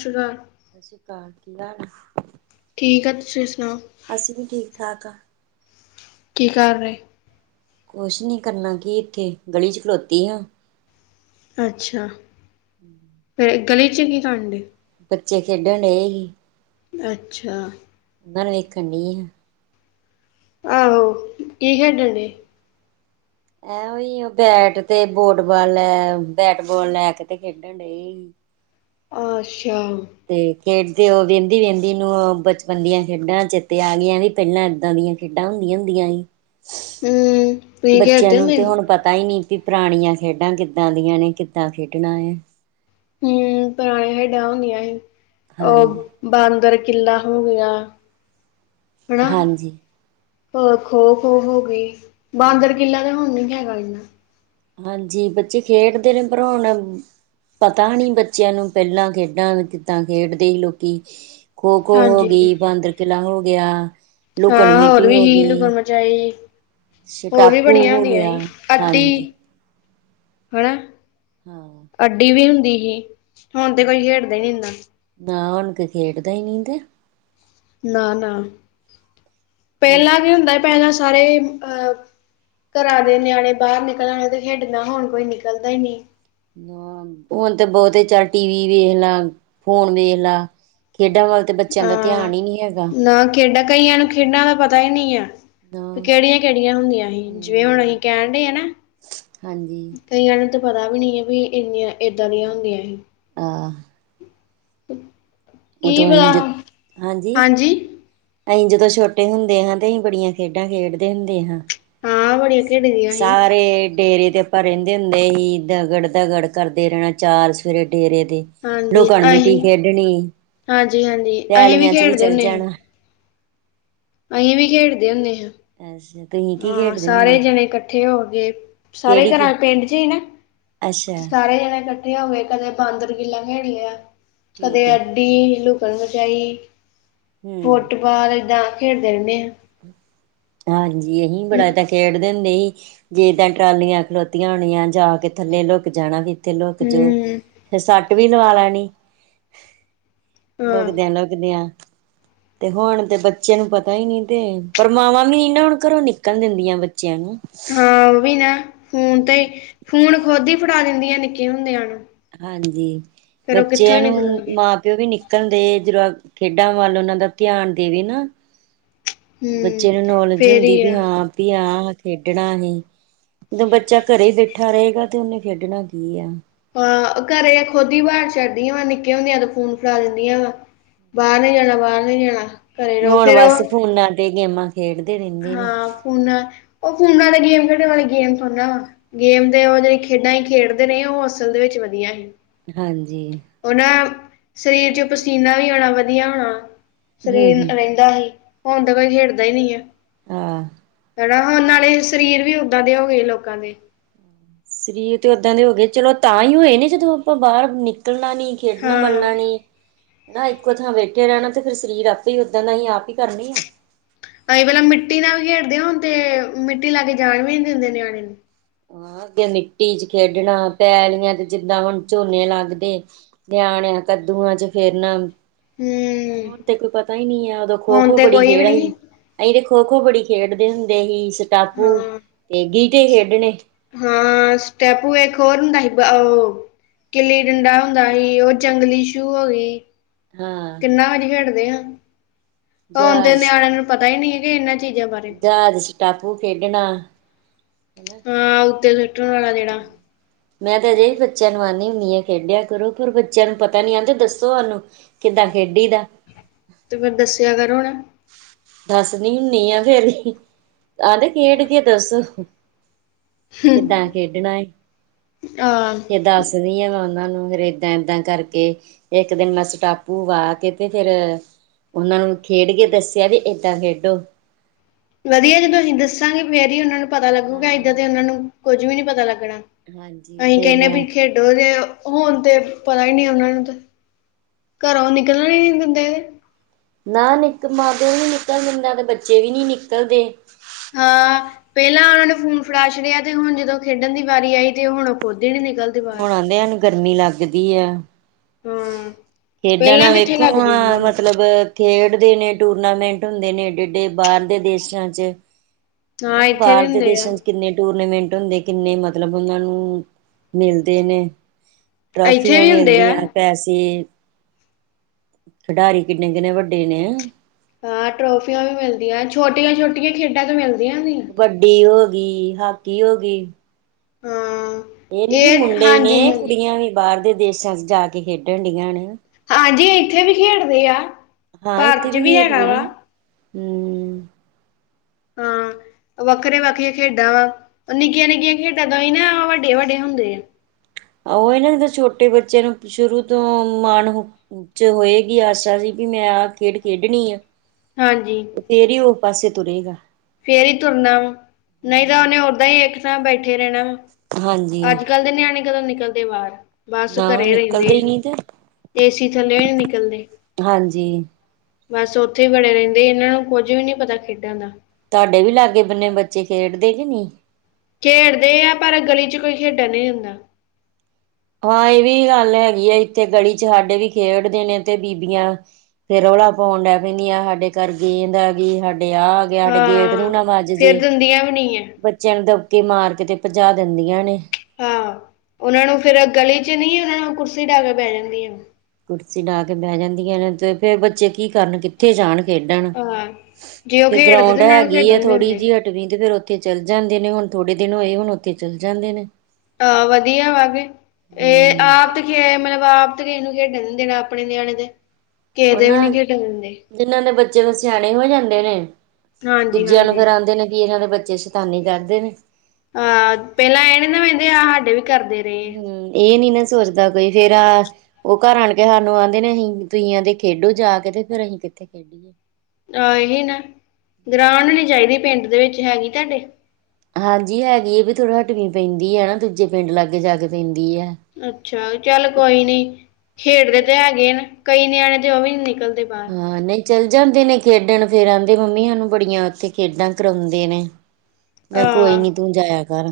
ਸ਼੍ਰੀ ਅਕਾਲ ਸ੍ਰੀ ਅਕਾਲ ਕੀ ਹਾਲ ਆ। ਠੀਕ ਆ ਤੁਸੀਂ ਸੁਣਾਓ। ਅਸੀਂ ਵੀ ਠੀਕ ਠਾਕ ਹਾਂ। ਕੀ ਕਰ ਰਹੇ। ਕੁਛ ਨੀ ਕਰਨਾ ਕੀ ਇੱਥੇ ਗਲੀ 'ਚ ਖਲੋਤੀ ਆਂ। ਅੱਛਾ ਹਮ ਫੇ ਗਲੀ 'ਚ ਕੀ ਕਰਨ ਡੀ ਬੱਚੇ ਖੇਡਣ ਢੇਹੇ ਹੀ। ਅੱਛਾ ਬਾਹਰ ਵੇਖਣ ਡਈ ਆਂ। ਆਹੋ ਕੀ ਖੇਡਣਡੇ ਐਵੇ ਈ ਓ ਬੈਟ ਤੇ ਬੋਟਬਾਲ ਲੈ, ਬੈਟਬਾਲ ਲੈ ਕੇ ਤੇ ਖੇਡਣ ਡੇਹੀ। ਅੱਛਾ ਤੇ ਖੇਡਦੇ ਓ ਵੇਂਦੀ-ਵੇਂਦੀ ਨੂੰ ਬਚਪਨ ਦੀਆਂ ਖੇਡਾਂ ਚੇਤੇ ਆ ਗਈਆਂ ਵੀ ਪੈਲਾਂ ਏਦਾਂ ਦੀਆਂ ਖੇਡਾਂ ਹੁੰਦੀਆਂ-ਹੁੰਦੀਆਂ ਈ ਤੁਸੀਂ ਬੱਚਿਆਂ ਖੇਡਦੇ ਨੂੰ ਹੁੰਦੇ ਤੇ ਹੁਣ ਪਤਾ ਈ ਨੀ ਵੀ ਪੁਰਾਣੀਆਂ ਖੇਡਾਂ ਕਿੱਦਾਂ ਦੀਆਂ ਨੇ, ਕਿੱਦਾਂ ਖੇਡਣਾ ਐ। ਹੂੰ, ਤਾਈ ਖੇਡਾਂ ਹੁੰਦੀਆਂ ਈ ਹਾਂਜੀ ਅ ਬਾਂਦਰ ਕਿੱਲਾ ਹੋ ਗਿਆ ਹੈਨਾ ਹਾਂਜੀ ਹੋਰ ਖੋ-ਖੋ ਹੋ ਗਈ, ਹਾਂਜੀ ਬਾਂਦਰ ਕਿੱਲਾ ਤੇ ਹੁਣ ਵੀ ਹੈਗਾ ਜੇ। ਹਾਂਜੀ, ਬੱਚੇ ਖੇਡਦੇ ਨੇ ਪਰ ਹੁਣ ਪਤਾ ਨੀ ਬੱਚਿਆਂ ਨੂੰ ਪੈਲਾਂ ਖੇਡਾਂ ਕਿੱਦਾਂ ਖੇਡਦੇ ਸੀ ਲੋਕੀ ਖੋ-ਖੋ ਹੋ ਹਾਂਜੀ ਗਈ ਬਾਂਦਰ ਕਿਲਾ ਹੋ ਗਿਆ ਲੁਕਣ ਹਾਂ, ਹੋਰ ਮੀਟੀ ਵੀ ਹੋ ਹੀ ਗਈ ਲੁਕਣ ਮਚਾਈ ਹੋਰ ਵੀ ਸਟਾਪੂ ਬੜੀਆਂ ਹੋ ਹੁੰਦੀਆਂ ਗਿਆ ਹੀ ਅੱਡੀ ਹਾਂਜੀ ਹੈਨਾ ਹਾਂ। ਅੱਡੀ ਵੀ ਹੁੰਦੀ ਹੀ ਹੁਣ ਤੇ ਕੋਈ ਖੇਡਦਾ ਈ ਨੀ ਹੁੰਦਾ। ਨਾ ਹੁਣ ਤੇ ਖੇਡਦਾ ਈ ਨੀ ਤੇ। ਨਾ-ਨਾ, ਹੁਣ ਪੈਲਾਂ ਵੀ ਹੁੰਦਾ ਪੈਲਾ ਸਾਰੇ ਅਹ ਘਰਾਂ ਦੇ ਨਿਆਣੇ ਬਾਰ ਨਿਕਲਣਗੇ ਤੇ ਖੇਡਣਾ ਹੁਣ ਕੋਈ ਨਿਕਲਦਾ ਈ ਨਈ। ਹ ਹੁਣ ਤੇ ਬੌਤੇ ਚੱਲ ਟੀ ਵੀ ਵੇਖ ਲਾ, ਫੋਨ ਵੇਖ ਲਾ। ਖੇਡਾਂ ਵੱਲ ਤਾਂ ਬੱਚਿਆਂ ਦਾ ਹਾਂ। ਧਿਆਨ ਈ ਨੀ ਹੈਗਾ। ਨਾ ਖੇਡਾਂ ਕਈਆਂ ਨੂੰ ਖੇਡਾਂ ਦਾ ਪਤਾ ਈ ਨੀ ਐ। ਹਾਂ ਕੇੜੀਆਂ-ਕੇੜੀਆਂ ਹੁੰਦੀਆਂ ਹੀ ਜਿਵੇਂ ਹੁਣ ਅਸੀਂ ਹਮ ਕਹਿਣਡੇ ਆ ਨਾ। ਹਾਂਜੀ ਕਈਆ ਨੂੰ ਤਾਂ ਪਤਾ ਵੀ ਨਈ ਵੀ ਇੰਨੀਆਂ ਇੱਦਾਂ ਦੀਆਂ ਹੁੰਦੀਆਂ ਹੀ। ਆਂ। ਕੀ ਉਦੋਂ ਅਸੀਂ ਪਤਾ ਜ ਹਾਂਜੀ। ਅਹੀ ਜਦੋਂ ਛੋਟੇ ਹੁੰਦੇ ਹਾਂ ਤੇ ਅਸੀਂ ਬੜੀਆਂ ਖੇਡਾਂ ਖੇਡਦੇ ਹੁੰਦੇ ਹਾਂ। ਹਾਂ ਬੜੀਆਂ ਖੇਡਦੀਆਂ ਸੀ। ਸਾਰੇ ਡੇਰੇ ਦੇ ਪਰ ਰੈਂਦੇ ਹੁੰਦੇ ਹੀ ਦਗੜ-ਦਗੜ ਕਰਦੇ ਰੈਣਾ ਚਾਰ ਸ਼ਫੇਰੇ ਡੇਰੇ ਦੇ। ਹਾਂਜੀ ਲੂਕਣ ਮਿੱਟੀ ਅਸੀਂ ਖੇਡਣੀ। ਹਾਂਜੀ-ਹਾਂਜੀ ਅਹੀ ਵੀ ਪੈਲੀਆਂ ਚ ਖੇਡਦੇ ਚੱਲ ਹੁਣੇ ਆ। ਜਾਣਾ ਅਹੀ ਵੀ ਖੇਡਦੇ ਹੁਣੇ ਆ। [unintelligible] ਹਾਂ, ਖੇਡਦੇ ਸਾਰੇ ਹੁੰਦੇ ਜਣੇ ਕੱਠੇ ਹੋ ਕੇ, ਸਾਰੇ ਕਿਹੜੀ ਕੀ ਘਰਾਂ ਪਿੰਡ ਚ ਈ ਨਾ। ਅੱਛਾ ਸਾਰੇ ਜਾਣੇ ਕੱਠੇ ਹੋ ਕੇ ਕਦੇ ਬਾਂਦਰ ਗਿੱਲਾ ਖੇਡ ਲਿਆ ਕਦੇ ਠੀਕ ਹੈ ਟੀ ਲੁਕਣ ਮਚਾਈ, ਹਮ ਫੁੱਟਬਾਲ ਏਦਾਂ ਖੇਡਦੇ ਰੈਨੇ ਆ। ਹਾਂਜੀ, ਅਹੀ ਵੀ ਬੜਾ ਏਦਾ ਖੇਡਦੇ ਹੁੰਦੇ ਸੀ ਜੇ ਤਾਂ ਟਰਾਲੀਆਂ ਖਲੋ ਤੀਆਂ ਹੋਣੀਆਂ ਜਾ ਕੇ ਥੱਲੇ ਲੁੱਕ ਜਾਣਾ ਵੀ- ਤੇ ਲੋਕ ਜੋ ਹਮ ਫਿਰ ਸੱਟ ਵੀ ਲਵਾ ਲੈਣੀ। ਹਾਂ ਲੁਕਦਿਆਂ, ਲੁਕਦਿਆਂ ਤੇ ਹੁਣ ਤੇ ਬੱਚਿਆਂ ਨੂੰ ਪਤਾ ਈ ਨੀ ਤੇ। ਪਰ ਮਾਵਾਂ ਵੀ ਨੀ ਨਾ ਹੁਣ ਘਰੋਂ ਨਿਕਲਨ ਦਿੰਦੀਆਂ ਬੱਚਿਆਂ ਨੂੰ। ਹਾਂ, ਓ ਵੀ ਨਾ, ਹੁਣ ਤੇ ਫੋਣ ਖੁਦ ਈ ਫੜਾ ਦਿੰਦੀਆਂ ਨਿੱਕੇ ਹੁੰਦਿਆਂ ਨੂੰ। ਹਾਂਜੀ, ਫੇਰ ਉਹ ਕਿੱਥੋਂ ਬੱਚਿਆਂ ਹੀ ਨੂੰ ਨਿਕਲਣਗੇ ਮਾਂ ਪਿਓ ਵੀ ਨਿਕਲਦੇ ਜਦੋਂ ਖੇਡਾਂ ਵੱਲ ਉਨਾਂ ਦਾ ਧਿਆਨ ਦੇਵੇ ਨਾ ਹਮ ਬੱਚੇ ਨੂੰ ਨੌਲੇਜ ਫੇਰ ਹੁੰਦੀ ਹੀ ਵੀ ਆ ਹਾਂ ਵੀ ਆ ਖੇਡਣਾ ਅਹੀ। ਜਦੋਂ ਬੱਚਾ ਘਰੇ ਈ ਬੈਠਾ ਰਏਗਾ ਤੇ ਉਨੇ ਖੇਡਣਾ ਕੀ ਆ। ਹਾਂ, ਘਰੇ ਏ ਖੁਦ ਹੀ ਬਾ ਛਡਦੀਆਂ ਵਾ, ਨਿੱਕੇ ਹੁੰਦੀਆਂ ਤੇ ਫੋਨ ਫੜਾ ਦਿੰਦੀਆਂ ਵਾ। ਬਾਰ ਨਈ ਜਾਣਾ, ਬਾਰ ਨਈ ਜਾਣਾ ਘਰੇ ਰੋ ਹੁਣ ਫੇਰ ਓ ਬਸ ਫੋਨਾਂ ਤੇ ਗੇਮਾਂ ਖੇਡਦੇ ਰੈਂਦੇ ਨੇ। ਫੋਨਾ, ਓ ਫੋਨਾ ਤੇ ਗੇਮ ਖੇਡਣ ਵਾਲੇ ਗੇਮ ਥੋੜੀ ਨਾ ਵਾ। ਗੇਮ ਦੇ ਉਹ ਜਿਹੜੇ ਖੇਡਾਂ ਹੀ ਖੇਡਦੇ ਨੇ ਉਹ ਅਸਲ ਦੇ ਵਿੱਚ ਵਧੀਆ ਹੀ। ਹਾਂਜੀ। ਉਹਨਾਂ ਸਰੀਰ ਚ ਪਸੀਨਾ ਵੀ ਆਉਣਾ ਵਧੀਆ ਹੋਣਾ। ਹੂੰ ਸਰੀਰ ਹੂੰ ਰਹਿੰਦਾ ਨਹੀਂ ਹੁਣ ਤਾਂ ਕੋਈ ਖੇਡਦਾ ਹੀ ਨਹੀਂ ਹੈ। ਹਾਂ। ਹਨਾ ਹੁਣ ਨਾਲੇ ਸਰੀਰ ਵੀ ਉਦਾਂ ਦੇ ਹੋ ਗਏ ਲੋਕਾਂ ਦੇ। ਸਰੀਰ ਤੇ ਉਦਾਂ ਦੇ ਹੋ ਗਏ ਚਲੋ ਤਾਂ ਹੀ ਹੋਏ ਨੇ ਜਦੋਂ ਆਪਾਂ ਬਾਹਰ ਨਿਕਲਣਾ ਨੀ। ਖੇਡਣਾ ਹਾਂ। ਮੱਲਣਾ ਨਹੀ। ਹਨ ਨਾ ਇੱਕੋ ਥਾਂ ਬੈਠੇ ਰਹਿਣਾ ਤੇ ਫਿਰ ਸਰੀਰ ਆਪੇ ਹੀ ਓਦਾਂ ਦਾ ਹੀ ਆਪ ਹੀ ਕਰਨੀ ਆ। ਅਸੀਂ ਪਹਿਲਾਂ ਮਿੱਟੀ ਨਾਲ ਖੇਡਦੇ ਹੁਣ ਤੇ ਮਿੱਟੀ ਲਾ ਕੇ ਜਾਣ ਵੀ ਨੀ ਦਿੰਦੇ ਨਿਆਣੇ ਨੂੰ। ਹਾਂ ਅੱਗੇ ਮਿੱਟੀ ਚ ਖੇਡਣਾ ਪੈਲੀਆਂ ਤੇ ਜਿੱਦਾਂ ਹੁਣ ਝੋਨੇ ਲੱਗਦੇ। ਨਿਆਣਿਆਂ ਕੱਦੂਆਂ ਚ ਫਿਰਣਾ। ਹਮ। ਤੇ ਹੁਣ ਤੇ ਕੋਈ ਪਤਾ ਹੀ ਨਹੀਂ ਹੈ ਉਦੋਂ ਖੋ ਖੋ ਬੜੀ ਕੋਈ ਵੀ ਖੇਡ ਸੀ। ਨੀ ਅਸੀਂ ਤੇ ਖੋ ਖੋ ਬੜੀ ਖੇਡਦੇ ਹੁੰਦੇ ਸੀ ਸਟਾਪੂ ਹਾਂ। ਤੇ ਗੀਟੇ ਖੇਡਣੇ ਹਾਂ ਸਟੈਪੂ ਇੱਕ ਹੋਰ ੳਹਦਾ ਕਿਲੀ ਡੰਡਾ ਹੁੰਦਾ ਸੀ ਉਹ ਜੰਗਲੀ ਸੂ ਹੋ ਗਈ। ਹਾਂ ਕਿੰਨਾ ਵਾਰੀ ਖੇਡਦੇ ਆ ਹੁਣ ਤੇ ਜਹਾਜ਼ ਨਿਆਣਿਆਂ ਨੂੰ ਪਤਾ ਹੀ ਨਹੀਂ ਕਿ ਇਹਨਾਂ ਚੀਜ਼ਾਂ ਬਾਰੇ [unintelligible] ਸਟਾਪੂ ਖੇਡਣਾ। ਹਾਂ ਉੱਤੇ ਸਟਣ ਵਾਲਾ ਜਿਹੜਾ ਮੈਂ ਤਾਂ ਅਜੇ ਵੀ ਬੱਚਿਆਂ ਨੂੰ ਆਉਂਦੀ ਹੁੰਦੀ ਹਾਂ ਖੇਡਿਆ ਕਰੋ ਪਰ ਬੱਚਿਆਂ ਨੂੰ ਪਤਾ ਨੀ ਆਉਂਦਾ ਦੱਸੋ ਉਹਨੂੰ ਕਿੱਦਾਂ ਖੇਡੀ ਦਾ ਅਤੇ ਫਿਰ ਦੱਸਿਆ ਕਰੋ ਨਾ ਦੱਸਣੀ ਹੁੰਦੀ ਆ ਫੇਿਰ ਆਹਦੇ ਖੇਡਕੇ ਦੱਸੋ? ਕਿੱਦਾਂ ਖੇਡਣਾ ਹਾਂ। ਕਿਦਾਂ ਦੱਸਦੀ ਹਾਂ ਮੈਂ ਉਹਨਾਂ ਨੂੰ ਫਿਰ ਇੱਦਾਂ ਇੱਦਾਂ ਕਰਕੇ ਇੱਕ ਦਿਨ ਮੈਂ ਸਟਾਪੂ ਆ ਕੇ ਤੇ ਫੇਿਰ ਉਹਨਾਂ ਨੂੰ ਖੇਡ ਕੇ ਦੱਸਿਆ ਵੀ ਏਦਾਂ ਖੇਡੋ ਵਧੀਆ ਜੇੋਂ ਤੁਸੀਂ ਦੱਸਾਂਗੇ ਫੇਰ ਹੀ ਉਹਨਾਂ ਨੂੰ ਪਤਾ ਲੱਗੂਗਾ ਇੱਦਾਂ ਹਾਂ ਤੇ ਉਹ ਨੂੰ ਕੁੱਝ ਵੀ ਨੀ ਪਤਾ ਲੱਗਣਾ। ਹਾਂਜੀ ਅਸੀਂ ਫੇਰ ਕਹਿੰਦੇ ਮੈਂ ਵੀ ਖੇਡ ਜ ਹੋਣ ਤੇ ਪਤਾ ਹੀ ਨਹੀ ਉਹਨਾਂ ਨੂੰ ਤੇ ਘਰੋ ਨਿਕਲਣਾ ਨਹੀ ਦਿਦੇ ਨਾ [unintelligible] ਵੀ ਨਹੀਂ ਨਿਕਲਦੇ ਨਾ ਤਾਂ ਬੱਚੇ ਵੀ ਨਹੀਂ ਨਿਕਲਦੇ ਹਾਂ ਪਹਿਲਾਂ ਉਹਨਾਂ ਨੇ ਫੋਨ ਫੜਾ ਛੜਿਆ ਤੇ ਹੁਣ ਜਦੋਂ ਖੇਡਣ ਦੀ ਵਾਰੀ ਆਈ ਤੇ ਉਹ ਹੁਣ ਖੁਦ ਹੀ ਨੀ ਨਿਕਲ ਹੁਣ ਆਂਦੇ ਨੂੰ ਗਰਮੀ ਲੱਗਦੀ ਹੈ। ਹਾਂ, ਖੇਡਾਂ ਪਹਿਲਾਂ ਨਾਲ ਕਿੱਥੇ ਵੇਖੋ ਲੱਗਦੀ ਸੀ ਮੈਨੂੰ, ਮਤਲਬ ਖੇਡਦੇ ਨੇ ਟੂਰਨਾਮੈਂਟ ਹੁੰਦੇ ਨੇ ਏਡੇ ਏਡੇ ਬਾਹਰ ਦੇ ਦੇਸਾਂ 'ਚ ਹਾਂ ਹਨਾ ਇੱਥੇ ਵੀ ਬਾਹਰ ਦੇ ਹੁੰਦੇ ਆ। ਦੇਸਾਂ ਚ ਕਿੰਨੇ ਟੂਰਨਾਮੈਂਟ ਹੁੰਦੇ ਕਿੰਨੇ ਮਤਲਬ ਉਹਨਾਂ ਨੂੰ ਮਿਲਦੇ ਨੇ ਇੱਥੇ ਟਰਾਫੀਆਂ ਵੀ ਹੁੰਦੇ ਆ, ਮਿਲਦੀਆਂ। ਪੈਸੇ ਖਿਡਾਰੀ ਕਿੰਨੇ, ਕਿੰਨੇ ਵੱਡੇ ਨੇ ਹਾਂ ਟਰੋਫੀਆਂ ਵੀ ਮਿਲਦੀਆਂ ਛੋਟੀਆਂ ਛੋਟੀਆਂ ਖੇਡਾਂ ਤੇ ਮਿਲਦੀਆਂ ਨੇ ਕਬੱਡੀ ਹੋ ਗਈ ਹਾਕੀ ਹੋ ਗਈ। ਹਾਂ, ਇਹ ਨੀ ਵੀ ਮੁੰਡੇ ਹੀ ਨੇ ਹਾਂਜੀ-ਹਾਂਜੀ। ਕੁੜੀਆਂ ਵੀ ਬਾਹਰ ਦੇ ਦੇਸਾਂ ਚ ਜਾ ਕੇ ਖੇਡਣ ਡੀਆਂ ਨੇ ਹਾਂਜੀ ਇੱਥੇ ਵੀ ਖੇਡਦੇ ਆ ਪਾਰਕ ਚ ਵੀ ਹੈਗਾ ਵਾ ਹੁ ਹਾਂ ਵੱਖਰੇਆਂ ਵੱਖਰੀਆਂ ਖੇਡਾਂ ਵਾ ਨਿੱਕੀਆਂ ਨਿੱਕੀਆਂ ਖੇਡਾਂ ਤਾਂ ਹੀ ਨਾ ਵੱਡੇ, ਵੱਡੇ ਹੁੰਦੇ ਆ। ਆ ਉਹ ਇਹਨਾਂ ਨੇ ਤਾਂ ਛੋਟੇ ਬੱਚਿਆਂ ਨੂੰ ਸ਼ੁਰੂ ਤੋਂ ਮਾਣ ਚ ਹੋਏਗੀ ਆਸਾ ਸੀ ਕਿ ਮੈਂ ਆਹ ਖੇਡ ਖੇਡਣੀ ਆ। ਹਾਂਜੀ। ਫਿਰ ਹੀ ਉਹ ਪਾਸੇ ਤੁਰਹੇਗਾ। ਫੇਰ ਹੀ ਤੁਰਨਾ ਵਾ, ਨਈ ਤਾਂ ਉਹਨੇ ਉਦਾਂ ਹੀ ਇੱਕ ਥਾਂ ਬੈਠੇ ਰਹਿਣਾ ਵਾ ਹਾਂਜੀ ਅੱਜ-ਕੱਲ ਦੇ ਨਿਆਣੇ ਕਦੋਂ ਨਿਕਲਦੇ ਬਾਹਰ ਬਸ ਨਾ ਘਰੇ ਰਹਿੰਦੇ, ਨਿਕਲਦੇ ਹੀ ਨਹੀਂ ਤੇ ਏਸੀ ਥੱਲੇ ਨੀ ਨਿਕਲਦੇ ਹਾਂਜੀ ਬਸ ਉੱਥੇ ਹੀ ਵੜੇ ਰਹਿੰਦੇ ਇਹਨਾਂ ਨੂੰ ਕੁੱਝ ਵੀ ਨੀ ਪਤਾ ਖੇਡਾਂ ਦਾ ਤੁਹਾਡੇ ਵੀ ਲਾਗੇ ਬੰਨੇ ਬੱਚੇ ਖੇਡਦੇ ਕਿ ਨੀ ਖੇਡਦੇ ਆ ਪਰ ਗਲੀ ਚ ਕੋਈ ਖੇਡਣ ਨਹੀਂ ਦੇਦਾ। ਹਾਂ ਇਹ ਵੀ ਗੱਲ ਹੈਗੀ ਆ, ਇੱਥੇ ਗਲੀ ਚ ਸਾਡੇ ਵੀ ਖੇਡਦੇ ਨੇ ਤੇ ਬੀਬੀਆਂ ਫੇਰ ਰੌਲਾ ਪਾਉਣ ਡੈ ਪੈਂਦੀ ਆ, ਸਾਡੇ ਘਰ ਗੇਦ ਆ ਗਈ, ਸਾਡੇ ਆ ਸਾਡੇ ਗੇਟ ਨੂੰ ਹਾਂ ਨਾ ਵੱਜ ਜੇ ਫਿਰ ਦਿੰਦੀਆਂ ਵੀ ਨਹੀਂ ਹੈ ਬੱਚਿਆਂ ਨੂੰ ਦਬਕਾ ਮਾਰ ਕੇ ਤੇ ਭਜਾ ਦਿੰਦੀਆਂ ਨੇ ਹਾਂ, ਉਹਨਾਂ ਨੂੰ ਫੇਰ ਗਲੀ ਚ ਨੀ ਉਹ ਨੂੰ ਕੁਰਸੀ ਢਾਹ ਕੇ ਬੈਹ ਜਾਂਦੀ ਆ। ਕੁਰਸੀ ਡਾ ਕੇ ਬਹਿ ਜਾਂਦੀਆਂ ਨੇ ਤੇ ਫੇਰ ਬੱਚੇ ਕੀ ਕਰਨਗੇ। ਉੱਥੇ ਜਾਣ ਖੇਡਣ, ਹਾਂ ਜੇ ਉਹ ਫਿਰ ਖੇਡਦੇ ਗਰਾਉਂਡ ਤੇ ਉਹਨਾਂ ਨੂੰ ਹੈਗੀ ਖੇਡਣ ਨਹੀਂ ਥੋੜੀ ਦਿੰਦੇ ਜਿਹੀ ਤੇ ਫੇਰ ਉੱਥੇ ਚੱਲ ਜਾਂਦੇ ਨੇ, ਹੁਣ ਥੋੜੇ ਦਿਨ ਹੋਏ ਹੁਣ ਉੱਥੇ ਚੱਲ ਜਾਂਦੇ ਨੇ। ਹਾਂ ਵਧੀਆ ਵਾ ਕੇ, ਇਹ ਹਮ ਆਪ ਮਤਲਬ ਆਪ ਤਾਂ ਕਿਸੇ ਨੂੰ ਖੇਡਣ ਨੀ ਦੇਣਾ ਆਪਣੇ ਨਿਆਣੇ ਦੇ ਕਿਸੇ ਉਹ ਵੀ ਨਾ ਨੀ ਖੇਡਣ ਦਿੰਦੇ ਜਿੰਨਾਂ ਦੇ ਬੱਚੇ ਸਿਆਣੇ ਹੋ ਜਾਂਦੇ ਨੇ। ਹਾਂਜੀ ਦੂਜਿਆਂ ਨੂੰ ਹਾਂਜੀ ਫੇਰ ਆਦੇ ਨੇ ਕਿ ਇਹਨਾਂ ਦੇ ਬੱਚੇ ਸ਼ੈਤਾਨੀ ਕਰਦੇ ਨੇ। ਅਹ! ਪਹਿਲਾਂ ਇਹਨ ਨਾ ਵਹਿੰਦੇ ਆਹ ਸਾਡੇ ਵੀ ਕਰਦੇ ਰਹੇ ਹਮ, ਇਹ ਨੀ ਨਾ ਸੋਚਦਾ ਕੋਈ ਫੇਰ ਆ ਉਹ ਘਰ ਆਣ ਕੇ ਸਾਨੂੰ ਆਹਂਦੇ ਨੇ ਅਸੀਂ ਤੁਸੀਂ ਆਦੇ ਖੇਡੋ ਜਾ ਕੇ ਤੇ ਫੇਰ ਅਸੀਂ ਕਿੱਥੇ ਖੇਡੀਏ? ਆਹ ਇਹੀ ਨਾ, ਗਰਾਂਡ ਹੋਣੀ ਚਾਹੀਦੀ ਪਿੰਡ ਦੇ ਵਿੱਚ, ਹੈਗੀ ਤੁਹਾਡੇ? ਹਾਂਜੀ। ਹੈਗੀ ਏ ਵੀ ਥੋੜਾ ਹਟਵੀ ਪੈਂਦੀ ਐ, ਨਾ ਦੂਜੇ ਪਿੰਡ ਲਾਗੇ ਜਾ ਕੇ ਪੈਂਦੀ ਆ। ਅੱਛਾ, ਚੱਲ ਕੋਈ ਨੀ ਖੇਡਦੇ ਤੇ ਹੈਗੇ ਨੇ, ਕਈ ਨਿਆਣੇ ਦੇ ਔਵੀ ਨਿਕਲਦੇ ਬਾਹਰ ਹਾਂ ਨਹੀਂ ਚੱਲ ਜਾਂਦੇ ਨੇ ਖੇਡਣ ਫੇਰ ਆਂਦੇ ਮੰਮੀ ਸਾਨੂੰ ਬੜੀਆਂ ਉੱਥੇ ਖੇਡਾਂ ਕਰਾਉਂਦੇ ਨੇ। ਮੈਂ ਕੋਈ ਆਹ, ਨੀ ਤੂੰ ਜਾਇਆ ਕਰ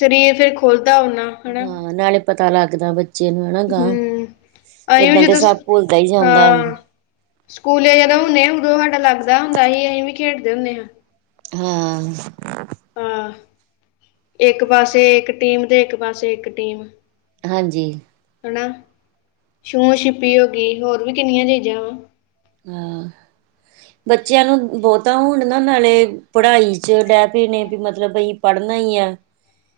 ਸਰੀਰ ਫੇਰ ਖੋਲਦਾ ਓਨਾ ਹਨਾ? ਹਾਂ ਨਾਲੇ ਪਤਾ ਲੱਗਦਾ ਬੱਚੇ ਨੂੰ ਹਨਾ ਗਾਂ, ਹੂੰ ਅਸੀਂ ਵੀ ਏਦਾਂ ਤੇ ਜਦੋਂ ਸਭ ਭੁੱਲਦਾ ਹੀ ਜਾਂਦਾ। ਹਾਂ ਸਕੂਲੇ ਜਦੋਂ ਹੁੰਣੇਆ ਉਦੋਂ ਹਾਡਾ ਲੱਗਦਾ ਹੁੰਦਾ ਸੀ, ਅਸੀਂ ਵੀ ਖੇਡਦੇ ਹੁੰਦੇ ਹਾਂ। ਹਾਂ। ਹਾਂ, ਇੱਕ ਪਾਸੇ ਇੱਕ ਟੀਮ ਤੇ ਇੱਕ ਪਾਸੇ ਇੱਕ ਟੀਮ। ਹਾਂਜੀ। ਹਨਾ, ਛੂੰਹ ਛਿਪੀ ਹੋ ਗਈ। ਹੋਰ ਵੀ ਕਿੰਨੀਆਂ ਚੀਜ਼ਾਂ। ਹਾਂ। ਬੱਚਿਆਂ ਨੂੰ ਬਹੁਤਾ ਹੁਣ ਨਾ ਨਾਲੇ ਪੜ੍ਹਾਈ ਚ ਡਹਿ ਪਏ ਨੇ ਵੀ ਮਤਲਬ ਅਸੀਂ ਪੜ੍ਹਨਾ ਹੀ ਏ।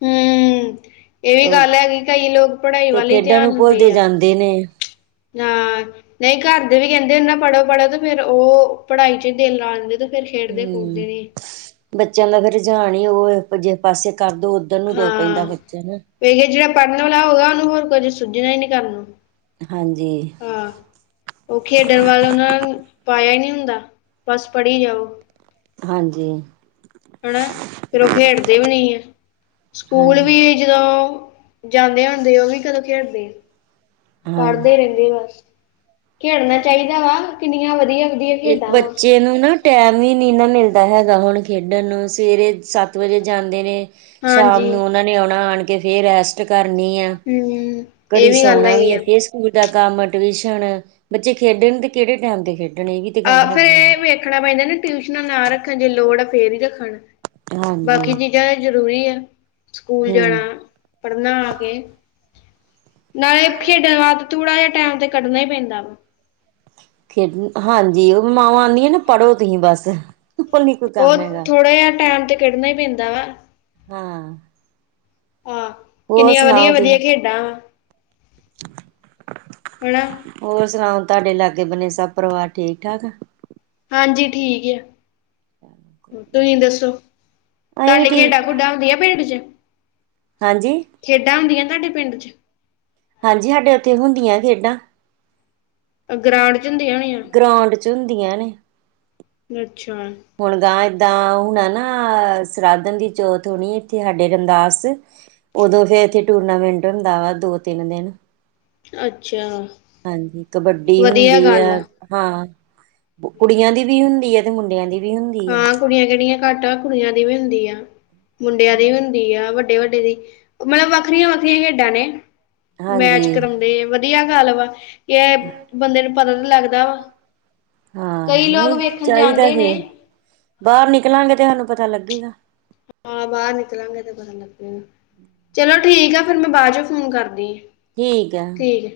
ਹਮ। ਇਹ ਵੀ ਗੱਲ ਹੇਗੀ ਕਿ ਕਈ ਲੋਕ ਪੜ੍ਹਾਈ ਤੇ ਵੱਲ ਹੀ ਖੇਡਾਂ ਨੂੰ ਧਿਆਨਦੇ ਭੁੱਲਦੇ ਆ। ਜਾਂਦੇ ਨੇ ਹਾਂ, ਨਹੀਂ ਘਰ ਦੇ ਵੀ ਕਹਿੰਦੇ ਨਾ ਪੜ੍ਹੋ-ਪੜ੍ਹੋ ਤੇ ਫੇਰ ਉਹ ਪੜ੍ਹਾਈ ਚ ਦਿਲ ਲਾ ਦਦੇ ਤੇ ਫੇਰ ਖੇਡਦੇ ਹਮ, ਖੂਡਦੇ ਨੀ। ਬੱਚਿਆਂ ਦਾ ਫੇਰ ਰੁਜਾਨ ਉਹ ਐ। ਜਿਸ ਪਾਸੇ ਕਰਦੋ ਉੱਧਰ ਨੂੰ ਤੁਰ ਪੈਂਦਾ ਬੱਚਿਆਂ ਨਾ। ਫੇਰ ਜਿਹੜਾ ਪੜ੍ਹਨ ਵਾਲਾ ਹੋਗਾ, ਉਹਨੂੰ ਹੋਰ ਕੁਦੇ ਸੁੱਝਣਾ ਹੀ ਨੀ ਕਰਨਾ ਨੂੰ। ਹਾਂਜੀ। ਹਾਂ। ਉਹ ਖੇਡਣ ਵੱਲ ਉਹਨਾਂ ਪਾਇਆ ਹੀ ਨਹੀਂ ਹੁੰਦਾ ਬਸ ਪੜ੍ਹੀ ਜਾਓ। ਹਾਂਜੀ। ਹਨਾ। ਫਿਰ ਉਹ ਖੇਡਦੇ ਵੀ ਨਹੀਂ ਐ,। ਸਕੂਲ ਵੀ ਹਾਂਜੀ ਜਦੋਂ ਜਾਂਦੇ ਹੁੰਦੇ, ਉਹ ਵੀ ਕਦੋਂ ਖੇਡਦੇ ਆ, ਹਾਂਜੀ ਪੜ੍ਹਦੇ ਰਹਿੰਦੇ ਬਸ ਖੇਡਣਾ ਚਾਹੀਦਾ ਵਾ, ਕਿੰਨੀਆਂ ਵਧੀਆ ਵਧੀਆ ਇੱਕ ਖੇਡਾਂ ਵਾ ਬੱਚੇ ਨੂੰ ਨਾ ਟਾਈਮ ਹੀ ਨਹੀਂ ਨਾ ਮਿਲਦਾ ਹੈਗਾ, ਹੁਣ ਖੇਡਣ ਨੂੰ ਸਵੇਰੇ ਸੱਤ ਵਜੇ ਜਾਂਦੇ ਨੇ। ਸ਼ਾਮ ਹਾਂਜੀ ਨੂੰ ਉਹਨਾ ਨੇ ਆਉਣਾ, ਆਣ ਕੇ ਫੇਰ ਰੈਸਟ ਕਰਨੀ ਆ। ਹਮ ਇਹ ਘੜੀ ਵੀ ਗੱਲ ਸੌਣਾ ਹੈਗੀ ਆ ਸਕੂਲ ਦਾ ਕੰਮ ਟਿਊਸ਼ਨ ਬੱਚੇ ਖੇਡਣ ਤੇ ਕਿਹੜੇ ਟਾਈਮ ਦੇ ਖੇਡਣ ਇਹ ਵੀ ਤੇ ਗੱਲ ਆਹ ਫੇਰ ਹੈਗੀ ਨੇ ਇਹ ਵੇਖਣਾ ਪੈਂਦਾ ਨਾ ਟਿਊਸ਼ਨਾਂ ਨਾ ਰੱਖਣ, ਜੇ ਲੋੜ ਫੇਰ ਹੀ ਰੱਖਣ। ਹਾਂਜੀ ਬਾਕੀ ਚੀਜ਼ਾਂ ਤਾਂ ਜ਼ਰੂਰੀ ਐ, ਸਕੂਲ ਹਮ ਜਾਣਾ। ਪੜ੍ਹਨਾ ਕੇ, ਨਾਲੇ ਖੇਡਣ ਵਾਸ ਥੂੜਾ ਜਿਹਾ ਟੈਮ ਤੇ ਕੱਢਣਾ ਹੀ ਪੈਂਦਾ ਵਾ ਡ ਹਾਂਜੀ, ਉਹ ਮਾਵਾਂ ਆਉਂਦੀਆਂ ਨੇ ਪੜ੍ਹੋ ਤੁਸੀਂ ਬਸ। ਕੋਲ ਨੀ ਕੋਈ ਉਹ ਕੰਮ ਹੈਗਾ ਥੋੜਾ ਜਿਹਾ ਟੈਮ ਤੇ ਕੱਢਣਾ ਹੀ ਪੈਂਦਾ ਵਾ। ਹਾਂ। ਹਾਂ, ਹੋਰ ਕਿੰਨੀਆਂ ਸੁਣਾਓ ਵਧੀਆ-ਵਧੀਆ ਤੁਸੀਂ ਖੇਡਾਂ ਵਾ। [inaudible] ਹਨਾ ਹੋਰ ਸੁਣਾਓ, ਤੁਹਾਡੇ ਲਾਗੇ ਬਣੇ ਸਭ ਪਰਿਵਾਰ ਠੀਕ ਠਾਕ। ਹਾਂਜੀ, ਠੀਕ ਆ। [unintelligible] ਤੁਸੀਂ ਦੱਸੋ, ਅਸੀਂ ਵੀ ਤੁਹਾਡੇ ਠੀਕ ਖੇਡਾਂ-ਖੁਡਾਂ ਹੁੰਦੀਆਂ ਪਿੰਡ ਚ। ਹਾਂਜੀ। ਖੇਡਾਂ ਹੁੰਦੀਆਂ ਤੁਹਾਡੇ ਪਿੰਡ ਚ? ਹਾਂਜੀ, ਸਾਡੇ ਉੱਥੇ ਹੁੰਦੀਆਂ ਖੇਡਾਂ। ਗਰਾਊਂਡ 'ਚ ਹੁੰਦੀਆਂ ਹੋਣੀਆਂ ਗਰਾਂਡ 'ਚ ਹੁੰਦੀਆਂ ਨੇ। ਅੱਛਾ ਹੁਣ ਗ ਏਦਾਂ ਹੁਣ ਨਾ ਸਰਾਧਾ ਦੀ ਚੌਥ ਹੋਣੀ ਇੱਥੇ ਸਾਡੇ ਰੰਦਾਸ ਤੇ, ਉਦੋਂ ਫੇਰ ਇੱਥੇ ਟੂਰਨਾਮੈਂਟ ਹੁੰਦਾ ਵਾ ਦੋ ਤਿੰਨ ਦਿਨ। ਅੱਛਾ। ਹਾਂਜੀ, ਕਬੱਡੀ ਹੁੰਦੀ ਵਧੀਆ ਆ, ਗੱਲ ਹਾਂ, ਕੁੜੀਆਂ ਦੀ ਵੀ ਹੁੰਦੀ ਹੈ ਤੇ ਮੁੰਡਿਆਂ ਦੀ ਵੀ ਹੁੰਦੀ ਆ। ਹਾਂ ਕੁੜੀਆਂ ਕਿਹੜੀਆਂ ਘੱਟ ਆ ਕੁੜੀਆਂ ਦੀ ਵੀ ਹੁੰਦੀ ਆ, ਮੁੰਡਿਆਂ ਦੀ ਵੀ ਹੁੰਦੀ ਦੀਆ ਆ ਵੱਡੇ ਵੱਡੇ ਦੀ ਮਤਲਬ ਵੱਖਰੀਆਂ ਵੱਖਰੀਆਂ ਖੇਡਾਂ ਨੇ, ਮੈਚ ਹਾਂਜੀ ਕਰਮ ਤੇ ਵਧੀਆ ਗੱਲ ਵਾ, ਇਹ ਬੰਦੇ ਨੂੰ ਪਤਾ ਤੇ ਲੱਗਦਾ ਵਾ। ਹਾਂ, ਕਈ ਨਹੀਂ ਲੋਕ ਵੇਖਣ ਚਾਹੀਦਾ ਜਾਂਦੇ ਨੇ ਹੀ, ਬਾਹਰ ਨਿਕਲਾਂਗੇ ਤੇ ਸਾਨੂੰ ਪਤਾ ਲੱਗੇਗਾ। ਹਾਂ, ਬਾਹਰ ਨਿਕਲਾਂਗੇ ਤੇ ਬਾਹ ਲੱ ਚਲੋ ਠੀਕ ਆ ਫੇਰ ਮੈਂ ਬਾਅਦ ਚੋਂ ਫੋਨ ਕਰਦੀ ਆ। ਠੀਕ ਆ। ਠੀਕ ਹੈ